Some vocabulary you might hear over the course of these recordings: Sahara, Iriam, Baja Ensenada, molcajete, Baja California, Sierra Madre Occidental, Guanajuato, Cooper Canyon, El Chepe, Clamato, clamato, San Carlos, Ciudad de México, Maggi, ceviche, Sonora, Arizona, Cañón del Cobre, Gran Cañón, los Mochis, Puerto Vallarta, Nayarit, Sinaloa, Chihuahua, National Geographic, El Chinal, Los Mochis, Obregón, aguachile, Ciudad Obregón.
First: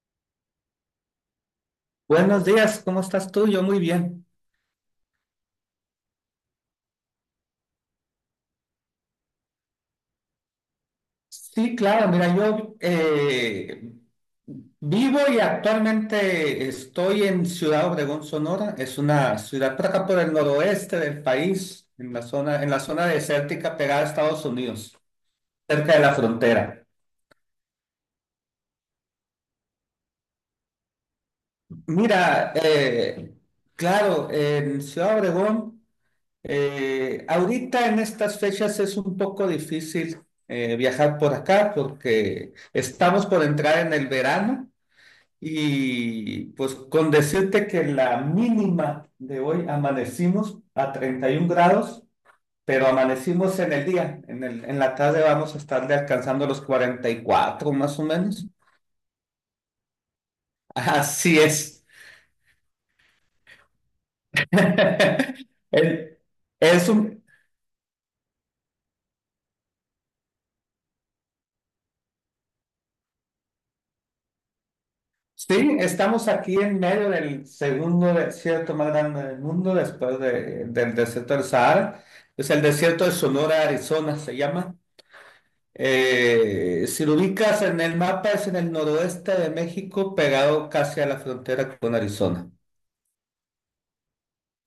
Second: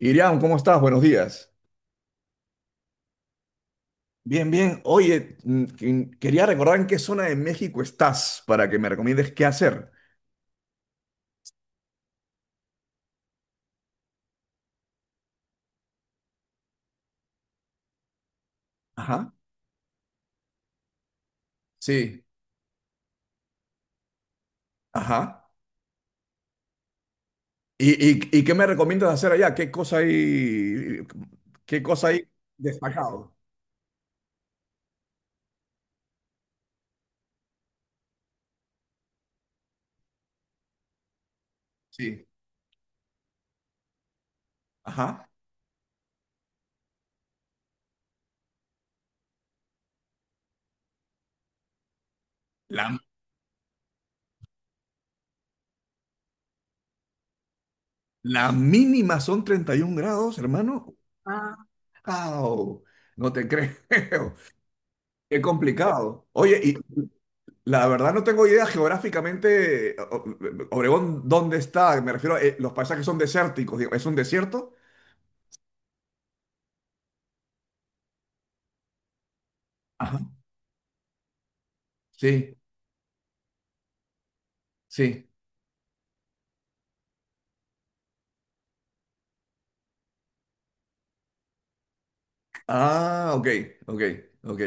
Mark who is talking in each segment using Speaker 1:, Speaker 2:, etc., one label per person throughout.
Speaker 1: Iriam, ¿cómo estás? Buenos días.
Speaker 2: Buenos días, ¿cómo estás tú? Yo muy bien.
Speaker 1: Bien, bien. Oye, quería recordar en qué zona de México estás para que me recomiendes qué hacer.
Speaker 2: Sí, claro, mira, yo vivo y actualmente estoy en Ciudad Obregón, Sonora. Es
Speaker 1: Ajá,
Speaker 2: una ciudad por acá por el noroeste del país, en
Speaker 1: sí,
Speaker 2: en la zona desértica pegada a Estados Unidos,
Speaker 1: ajá.
Speaker 2: cerca de la frontera.
Speaker 1: ¿Y qué me recomiendas hacer allá? Qué cosa hay
Speaker 2: Mira,
Speaker 1: destacado?
Speaker 2: claro, en Ciudad Obregón. Ahorita en estas fechas es un poco difícil viajar por acá
Speaker 1: Sí,
Speaker 2: porque estamos por entrar en el verano
Speaker 1: ajá.
Speaker 2: y pues con decirte que la mínima de hoy amanecimos a 31 grados, pero
Speaker 1: La,
Speaker 2: amanecimos en el día, en la tarde vamos a estarle alcanzando los 44 más o menos.
Speaker 1: la mínima son 31 grados, hermano.
Speaker 2: Así es.
Speaker 1: ¡Wow! No te creo. Qué
Speaker 2: El-
Speaker 1: complicado. Oye,
Speaker 2: Es un,
Speaker 1: la verdad no tengo idea geográficamente, Obregón, ¿dónde está? Me refiero a los paisajes son desérticos, digo, ¿es un desierto?
Speaker 2: Sí, estamos aquí en medio del segundo desierto más grande del mundo,
Speaker 1: Ajá.
Speaker 2: del desierto del Sahara. Es
Speaker 1: Sí,
Speaker 2: el desierto de Sonora, Arizona, se llama.
Speaker 1: sí.
Speaker 2: Si lo ubicas en el mapa, es en el noroeste de México, pegado casi a la frontera con Arizona.
Speaker 1: Ah, ok, ok, ok.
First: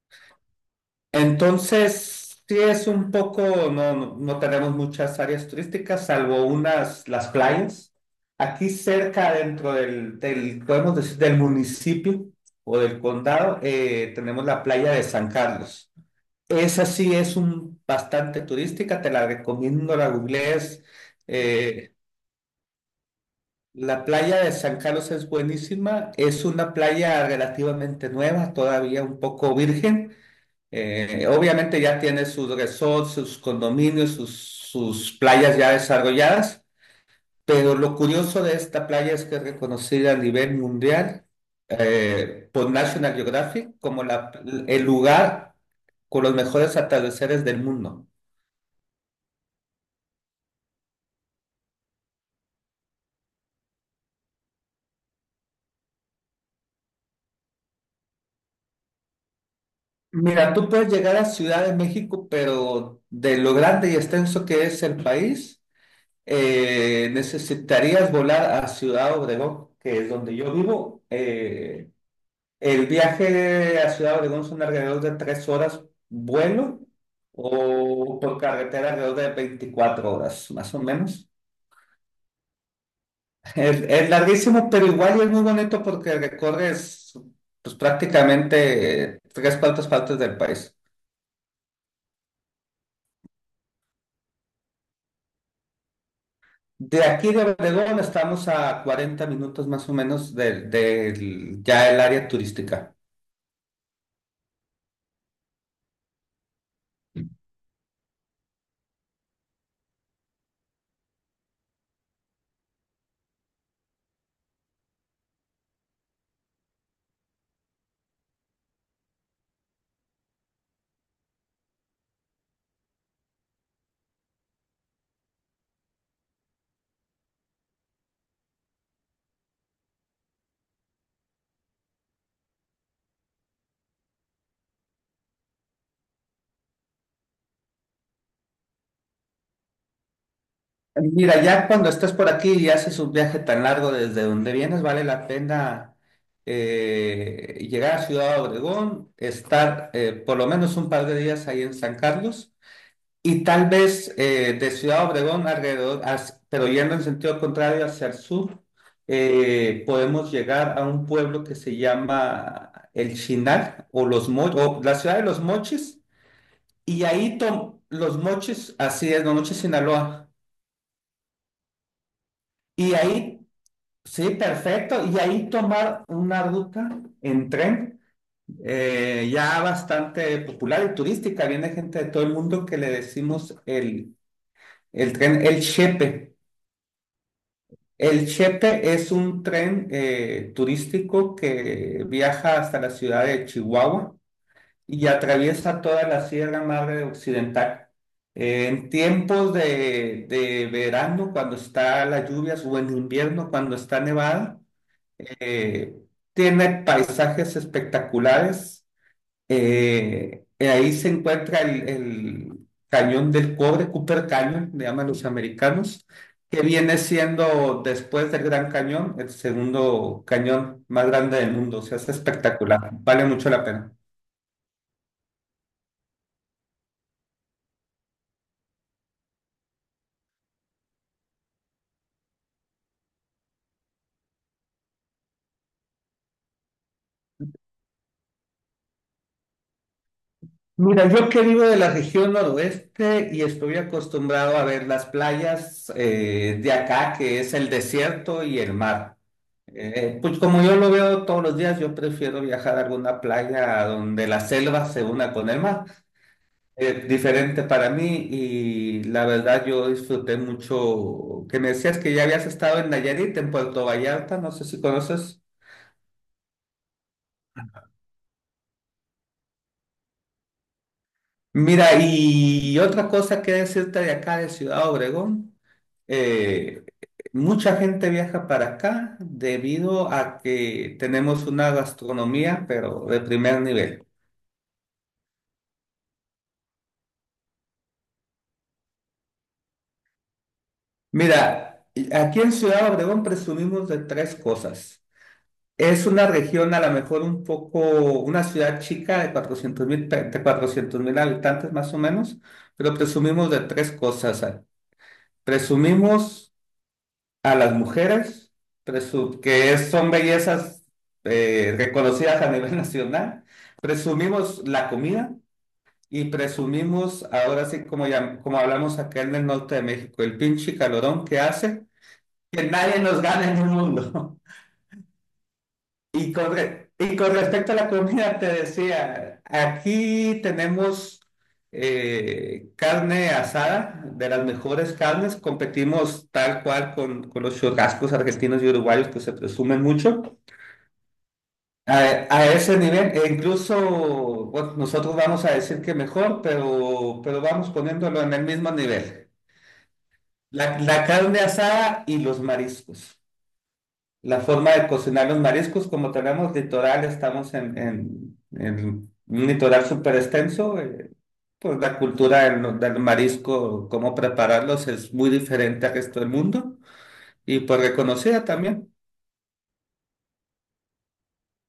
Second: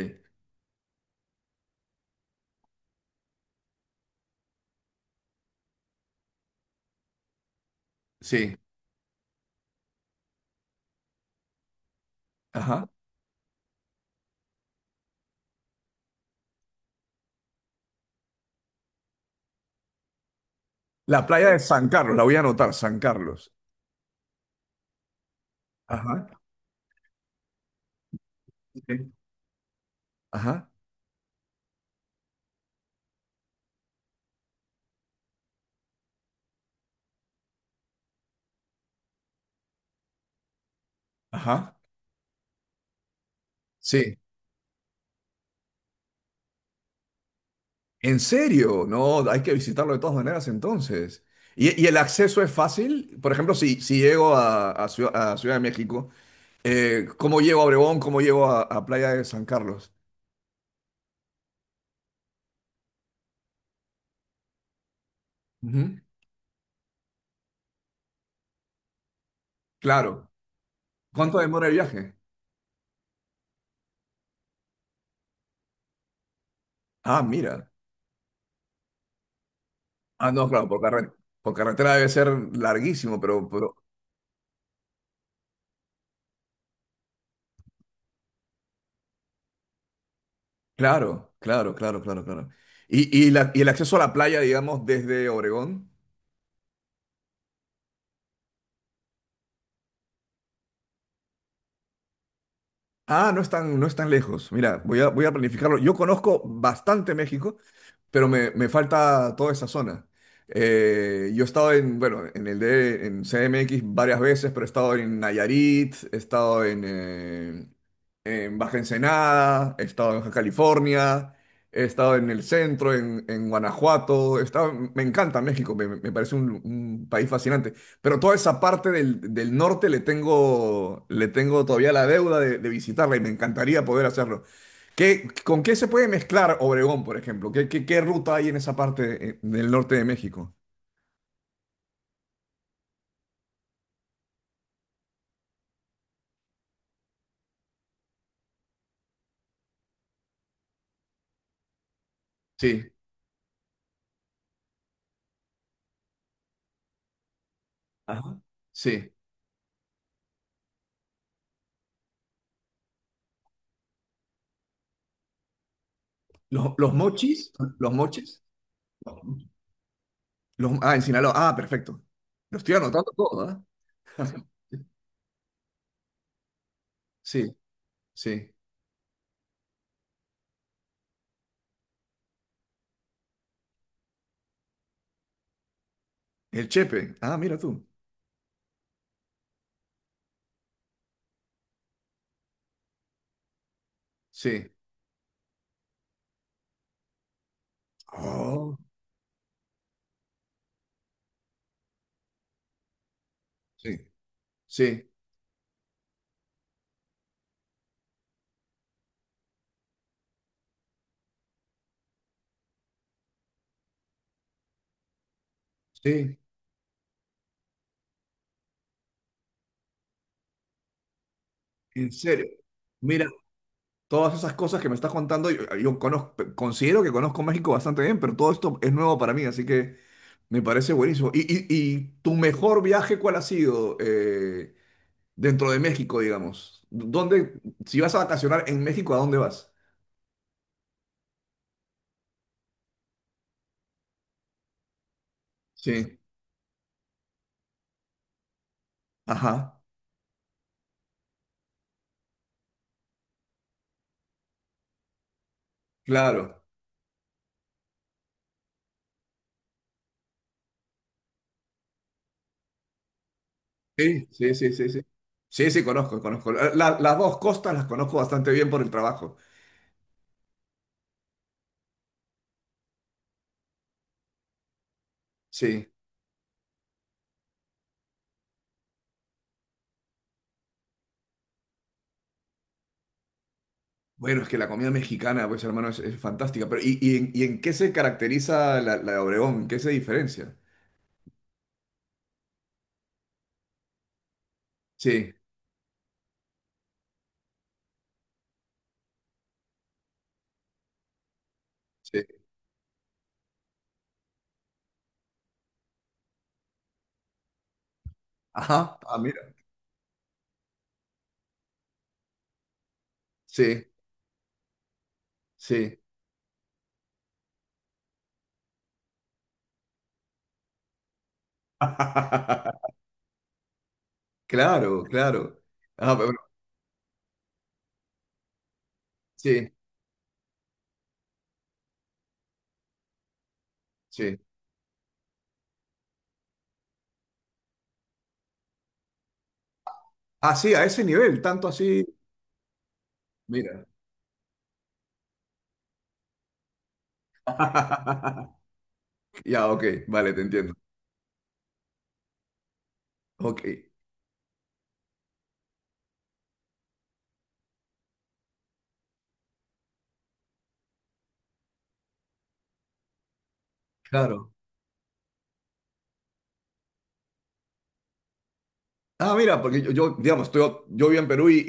Speaker 2: Entonces, sí es un no, no tenemos muchas áreas turísticas, salvo unas, las playas.
Speaker 1: Sí,
Speaker 2: Aquí cerca, dentro del, podemos decir, del municipio o
Speaker 1: ajá.
Speaker 2: del condado, tenemos la playa de San Carlos. Esa sí es un, bastante turística, te la recomiendo, la googlees.
Speaker 1: La playa de San
Speaker 2: Eh,
Speaker 1: Carlos, la voy a anotar, San Carlos.
Speaker 2: la playa de San Carlos es buenísima,
Speaker 1: Ajá,
Speaker 2: es una playa relativamente nueva, todavía
Speaker 1: sí,
Speaker 2: un poco virgen.
Speaker 1: ajá,
Speaker 2: Obviamente ya tiene sus resorts, sus condominios, sus playas ya desarrolladas, pero lo curioso de esta playa es que es reconocida a nivel mundial
Speaker 1: ajá.
Speaker 2: por National Geographic
Speaker 1: Sí.
Speaker 2: el lugar con los mejores atardeceres del mundo.
Speaker 1: ¿En serio? No, hay que visitarlo de todas maneras entonces. Y el acceso es fácil? Por ejemplo, si llego a, a Ciudad de México. ¿Cómo llego a Obregón? ¿Cómo llego a Playa de San Carlos?
Speaker 2: Mira, tú puedes llegar a Ciudad de México, pero de lo grande y extenso que es el país,
Speaker 1: Ujú.
Speaker 2: necesitarías volar a Ciudad Obregón, que es
Speaker 1: Claro.
Speaker 2: donde yo vivo.
Speaker 1: ¿Cuánto demora el viaje?
Speaker 2: El viaje a Ciudad Obregón son alrededor de 3 horas vuelo
Speaker 1: Ah, mira.
Speaker 2: o por carretera alrededor de 24
Speaker 1: Ah, no,
Speaker 2: horas,
Speaker 1: claro,
Speaker 2: más o
Speaker 1: por carretera.
Speaker 2: menos.
Speaker 1: Por carretera debe ser larguísimo, pero
Speaker 2: Es larguísimo, pero igual es muy bonito porque recorres pues, prácticamente tres cuartas partes del país.
Speaker 1: claro, claro, claro, claro, claro. ¿Y el acceso a la playa, digamos, desde Obregón?
Speaker 2: De aquí de Obregón estamos a 40 minutos más o menos ya el área turística.
Speaker 1: Ah, no es tan, no es tan lejos. Mira, voy a planificarlo. Yo conozco bastante México, pero me falta toda esa zona. Yo he estado en, bueno, en CMX varias veces, pero he estado en Nayarit, he estado en Baja Ensenada, he estado en Baja California, he estado en el centro, en Guanajuato. Me encanta México, me parece un país fascinante. Pero toda esa parte del, del norte le tengo todavía la deuda de visitarla y me encantaría poder hacerlo. ¿Qué, con qué se puede mezclar Obregón, por ejemplo? ¿Qué, qué, qué ruta hay en esa parte del norte de México?
Speaker 2: Mira, ya cuando estás por aquí y haces un viaje tan largo desde donde vienes, vale la pena llegar a Ciudad Obregón, estar por lo menos un par de días ahí en San Carlos
Speaker 1: Sí,
Speaker 2: y tal vez de Ciudad Obregón alrededor, pero yendo en sentido contrario hacia el
Speaker 1: ajá,
Speaker 2: sur,
Speaker 1: sí.
Speaker 2: podemos llegar a un pueblo que se llama El Chinal o, o la ciudad de los Mochis
Speaker 1: Los
Speaker 2: y
Speaker 1: mochis? ¿Los
Speaker 2: los
Speaker 1: mochis?
Speaker 2: Mochis, así es, los Mochis Sinaloa.
Speaker 1: Los, ah, en Sinaloa. Ah, perfecto. Lo estoy
Speaker 2: Y
Speaker 1: anotando
Speaker 2: ahí
Speaker 1: todo, ¿ah?
Speaker 2: sí, perfecto. Y ahí tomar una ruta en
Speaker 1: Sí,
Speaker 2: tren
Speaker 1: sí.
Speaker 2: ya bastante popular y turística. Viene gente de todo el mundo que le decimos el tren El Chepe.
Speaker 1: El Chepe. Ah, mira tú.
Speaker 2: El Chepe es un tren turístico que viaja hasta la ciudad de Chihuahua
Speaker 1: Sí.
Speaker 2: y atraviesa toda la Sierra Madre Occidental.
Speaker 1: Oh,
Speaker 2: En tiempos de verano, cuando está las lluvias, o en invierno, cuando
Speaker 1: sí,
Speaker 2: está nevada
Speaker 1: sí,
Speaker 2: eh, tiene paisajes espectaculares. Y ahí se encuentra el Cañón del Cobre, Cooper Canyon, le llaman los americanos,
Speaker 1: sí.
Speaker 2: que viene siendo después del Gran Cañón, el segundo cañón más grande del mundo. O sea, es
Speaker 1: En serio,
Speaker 2: espectacular, vale mucho la pena.
Speaker 1: todas esas cosas que me estás contando, yo conozco, considero que conozco México bastante bien, pero todo esto es nuevo para mí, así que me parece buenísimo. ¿Y tu mejor viaje cuál ha sido dentro de México, digamos? ¿Dónde, si vas a vacacionar en México, ¿a dónde vas?
Speaker 2: Mira, yo que vivo de la región noroeste y estoy acostumbrado a ver las playas
Speaker 1: Sí,
Speaker 2: de acá, que es el desierto y el mar.
Speaker 1: ajá,
Speaker 2: Pues como yo lo veo todos los días, yo prefiero viajar a alguna playa donde la selva se una con el mar.
Speaker 1: claro.
Speaker 2: Es diferente para mí y la verdad yo disfruté mucho que me decías que ya habías estado en Nayarit, en Puerto
Speaker 1: Sí,
Speaker 2: Vallarta, no
Speaker 1: sí,
Speaker 2: sé
Speaker 1: sí,
Speaker 2: si
Speaker 1: sí, sí.
Speaker 2: conoces.
Speaker 1: Sí, sí, conozco, conozco. Las dos costas las conozco bastante bien por el trabajo.
Speaker 2: Mira, y otra cosa que decirte de acá, de Ciudad Obregón,
Speaker 1: Sí.
Speaker 2: eh, mucha gente viaja para acá debido a que tenemos una gastronomía, pero de primer nivel.
Speaker 1: Bueno, es que la comida mexicana, pues hermano, es fantástica. Pero, ¿y en qué se caracteriza la, la de Obregón? ¿En qué se diferencia?
Speaker 2: Mira, aquí en Ciudad Obregón presumimos de tres cosas.
Speaker 1: Sí,
Speaker 2: Es una región a lo mejor un una ciudad chica de 400 mil, de 400 mil habitantes más o menos,
Speaker 1: sí.
Speaker 2: pero presumimos de tres cosas. Ah. Presumimos a las mujeres,
Speaker 1: Ajá, ah, mira.
Speaker 2: son bellezas reconocidas a nivel nacional.
Speaker 1: Sí,
Speaker 2: Presumimos la comida
Speaker 1: sí.
Speaker 2: y presumimos, ahora sí, como, ya, como hablamos acá en el norte de México, el pinche calorón que hace que nadie nos gane en el mundo.
Speaker 1: Claro, claro. Ah, pero
Speaker 2: Y
Speaker 1: bueno,
Speaker 2: y con respecto a la comida, te decía,
Speaker 1: sí,
Speaker 2: aquí tenemos carne asada, de
Speaker 1: sí.
Speaker 2: las mejores carnes, competimos tal cual con los churrascos argentinos y uruguayos que se presumen mucho.
Speaker 1: Ah, sí, a ese nivel, tanto
Speaker 2: A,
Speaker 1: así.
Speaker 2: a ese nivel, e incluso
Speaker 1: Mira.
Speaker 2: bueno, nosotros vamos a decir que mejor, pero vamos poniéndolo en el mismo nivel.
Speaker 1: Ya, ok, vale, te entiendo.
Speaker 2: La carne asada y los mariscos.
Speaker 1: Ok,
Speaker 2: La forma de cocinar los mariscos, como tenemos litoral, estamos en un litoral súper extenso, pues la cultura del, no- del marisco, cómo
Speaker 1: claro.
Speaker 2: prepararlos es muy diferente al resto del mundo y pues reconocida también.
Speaker 1: Ah, mira, porque yo, digamos, estoy, yo vivo en Perú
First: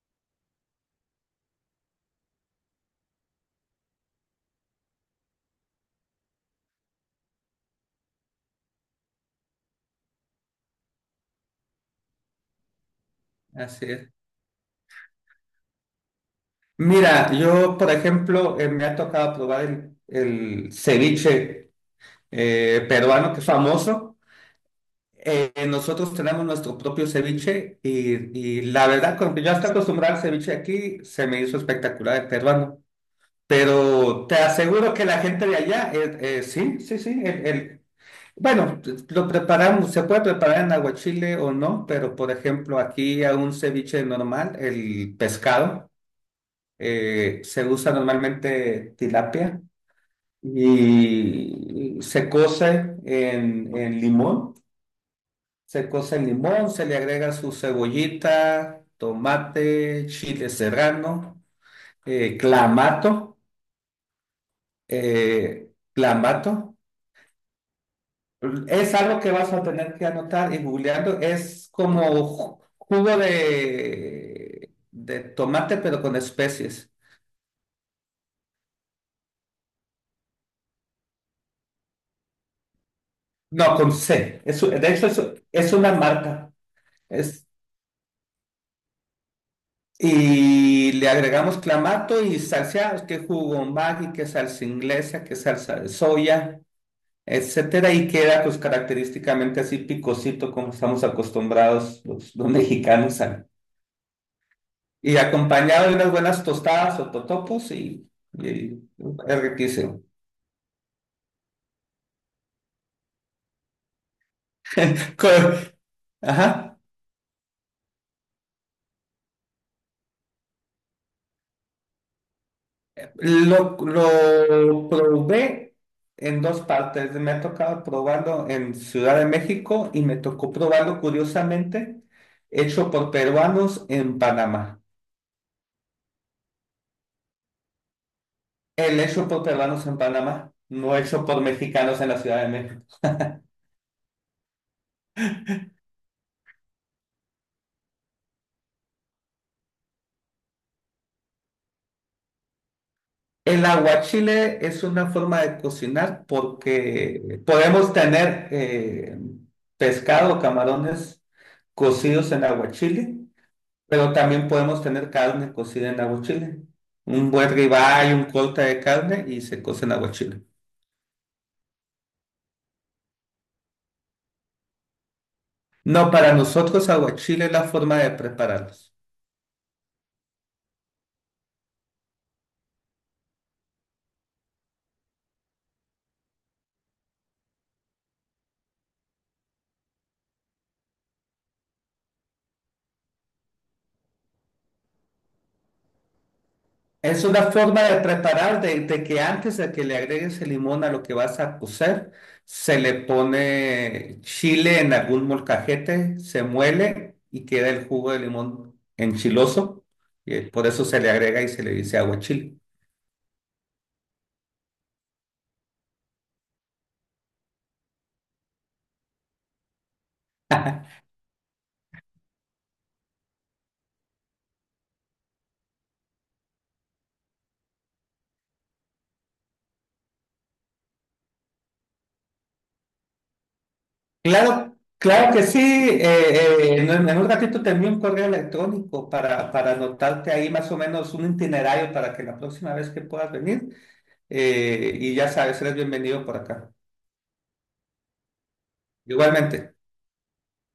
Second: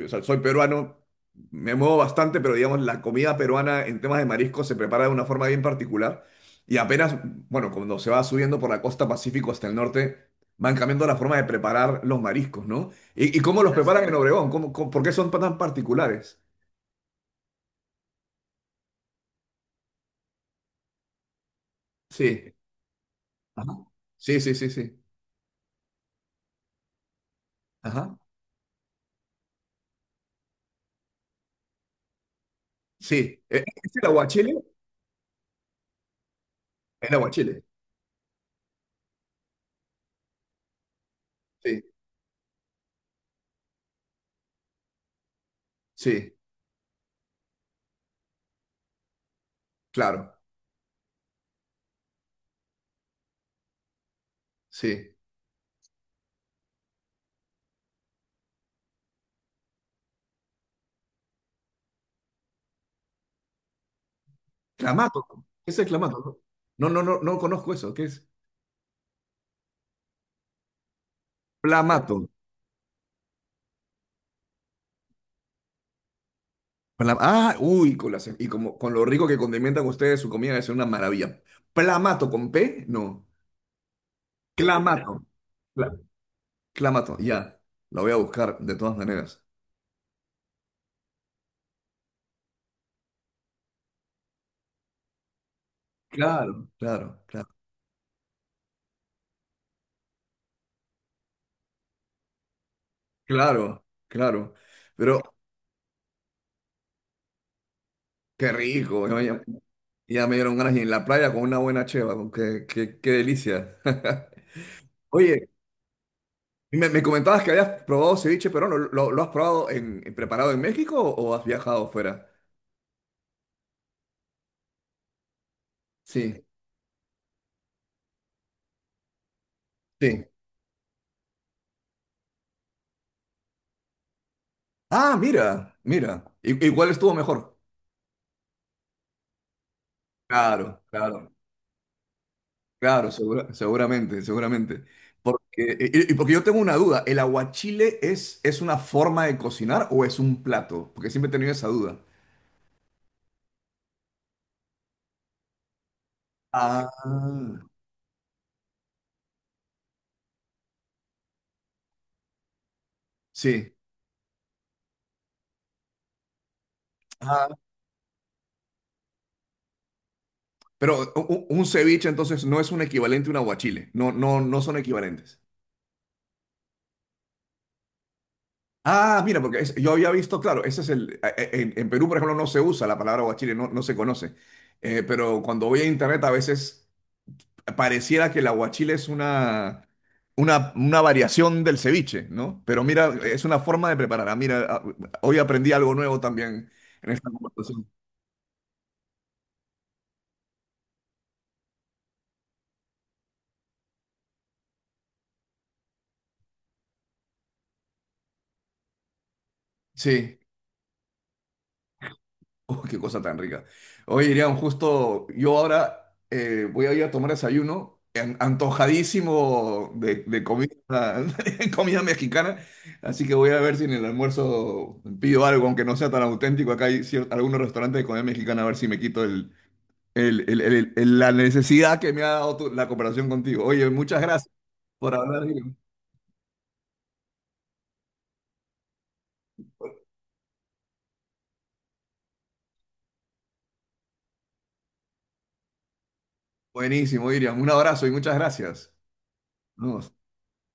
Speaker 1: y, o sea, soy peruano, me muevo bastante, pero digamos, la comida peruana en temas de mariscos se prepara de una forma bien particular. Y apenas, bueno, cuando se va subiendo por la costa Pacífico hasta el norte, van cambiando la forma de preparar los mariscos, ¿no? ¿Y cómo los así
Speaker 2: Así
Speaker 1: preparan en
Speaker 2: es.
Speaker 1: es. Obregón? ¿Cómo, por qué son tan particulares?
Speaker 2: Mira, yo, por ejemplo, me ha tocado probar el ceviche
Speaker 1: Sí.
Speaker 2: peruano, que es
Speaker 1: Ajá.
Speaker 2: famoso.
Speaker 1: Sí, sí, sí, sí.
Speaker 2: Nosotros tenemos nuestro propio ceviche
Speaker 1: Ajá.
Speaker 2: y la verdad, como que yo hasta acostumbrado al ceviche de aquí, se me hizo espectacular el peruano.
Speaker 1: Sí. ¿Es el
Speaker 2: Pero te
Speaker 1: aguachile?
Speaker 2: aseguro que la gente de allá, sí, sí,
Speaker 1: El
Speaker 2: sí.
Speaker 1: aguachile.
Speaker 2: Bueno, lo preparamos, se puede preparar en aguachile o
Speaker 1: Sí,
Speaker 2: no, pero por ejemplo, aquí a un ceviche normal, el pescado,
Speaker 1: sí,
Speaker 2: se usa normalmente tilapia
Speaker 1: claro.
Speaker 2: y se cose en limón.
Speaker 1: Sí.
Speaker 2: Se cose el limón, se le agrega su cebollita, tomate, chile serrano, clamato,
Speaker 1: Clamato. ¿Qué es el clamato?
Speaker 2: clamato.
Speaker 1: No, no, no, no conozco eso. ¿Qué es?
Speaker 2: Es algo que vas a tener que anotar y googleando. Es como
Speaker 1: Plamato.
Speaker 2: jugo de tomate, pero con especies.
Speaker 1: Ah, uy, y como, con lo rico que condimentan ustedes su comida, es una maravilla. Plamato con P, no.
Speaker 2: No, con C. Es de hecho,
Speaker 1: Clamato.
Speaker 2: es
Speaker 1: Cla-
Speaker 2: una marca.
Speaker 1: Clamato,
Speaker 2: Es,
Speaker 1: ya. Lo voy a buscar de todas maneras.
Speaker 2: y le agregamos clamato y salsa, que jugo Maggi, que salsa inglesa, que salsa de soya.
Speaker 1: Claro, claro, claro.
Speaker 2: Etcétera, y queda pues característicamente así picosito como estamos acostumbrados los mexicanos a-
Speaker 1: Claro, claro.
Speaker 2: Y
Speaker 1: Pero
Speaker 2: acompañado de unas buenas tostadas o totopos
Speaker 1: qué
Speaker 2: y
Speaker 1: rico.
Speaker 2: es riquísimo.
Speaker 1: Ya me dieron ganas y en la playa con una buena cheva. Con Qué, qué, qué delicia.
Speaker 2: Co-
Speaker 1: Oye. Y
Speaker 2: Ajá.
Speaker 1: me comentabas que habías probado ceviche peruano. ¿Lo has probado preparado en México o has viajado fuera?
Speaker 2: Lo probé en
Speaker 1: Sí,
Speaker 2: dos partes. Me ha tocado probarlo en Ciudad de México y me
Speaker 1: sí.
Speaker 2: tocó probarlo curiosamente hecho por peruanos en Panamá.
Speaker 1: Ah, mira, mira. ¿Y cuál estuvo mejor?
Speaker 2: El hecho por peruanos en Panamá,
Speaker 1: Claro,
Speaker 2: no hecho
Speaker 1: claro,
Speaker 2: por mexicanos en la Ciudad de México.
Speaker 1: claro, seguramente, seguramente. Porque, y porque yo tengo una duda, ¿el aguachile es una forma de cocinar o es un plato? Porque siempre he tenido esa duda.
Speaker 2: El aguachile es una forma de cocinar
Speaker 1: Ah,
Speaker 2: porque podemos tener pescado, camarones cocidos en aguachile,
Speaker 1: sí.
Speaker 2: pero también podemos tener carne cocida en aguachile. Un
Speaker 1: Ah,
Speaker 2: buen ribeye, un corte de carne y se cose en aguachile.
Speaker 1: pero un, ceviche entonces no es un equivalente a un aguachile, no, no, no son equivalentes.
Speaker 2: No, para nosotros aguachile es la forma de prepararlos.
Speaker 1: Ah, mira, porque yo había visto, claro, ese es el, en Perú, por ejemplo, no se usa la palabra guachile, no, no se conoce. Pero cuando voy a internet a veces pareciera que el aguachile es una variación del ceviche, ¿no? Pero mira, es una forma de preparar. Ah, mira, ah, hoy aprendí algo nuevo también en
Speaker 2: Es
Speaker 1: esta
Speaker 2: una forma
Speaker 1: conversación.
Speaker 2: de preparar, de que antes de que le agregues el limón a lo que vas a cocer, se le pone chile en algún molcajete, se muele y queda el jugo de limón enchiloso.
Speaker 1: Sí.
Speaker 2: Y por eso se le agrega y se le dice aguachile.
Speaker 1: Oh, qué cosa tan rica. Oye, Irian, justo yo ahora voy a ir a tomar desayuno, antojadísimo de comida, comida mexicana, así que voy a ver si en el almuerzo pido algo, aunque no sea tan auténtico. Acá hay algunos restaurantes de comida mexicana, a ver si me quito la necesidad que me ha dado la cooperación contigo. Oye, muchas gracias
Speaker 2: Claro,
Speaker 1: por
Speaker 2: claro que
Speaker 1: hablar,
Speaker 2: sí.
Speaker 1: Irian.
Speaker 2: En un ratito te envío un correo electrónico para anotarte ahí más o menos un itinerario para que la próxima vez que puedas venir, y ya sabes, eres bienvenido por acá.
Speaker 1: Buenísimo, Irian. Un abrazo y muchas gracias.
Speaker 2: Igualmente.
Speaker 1: No,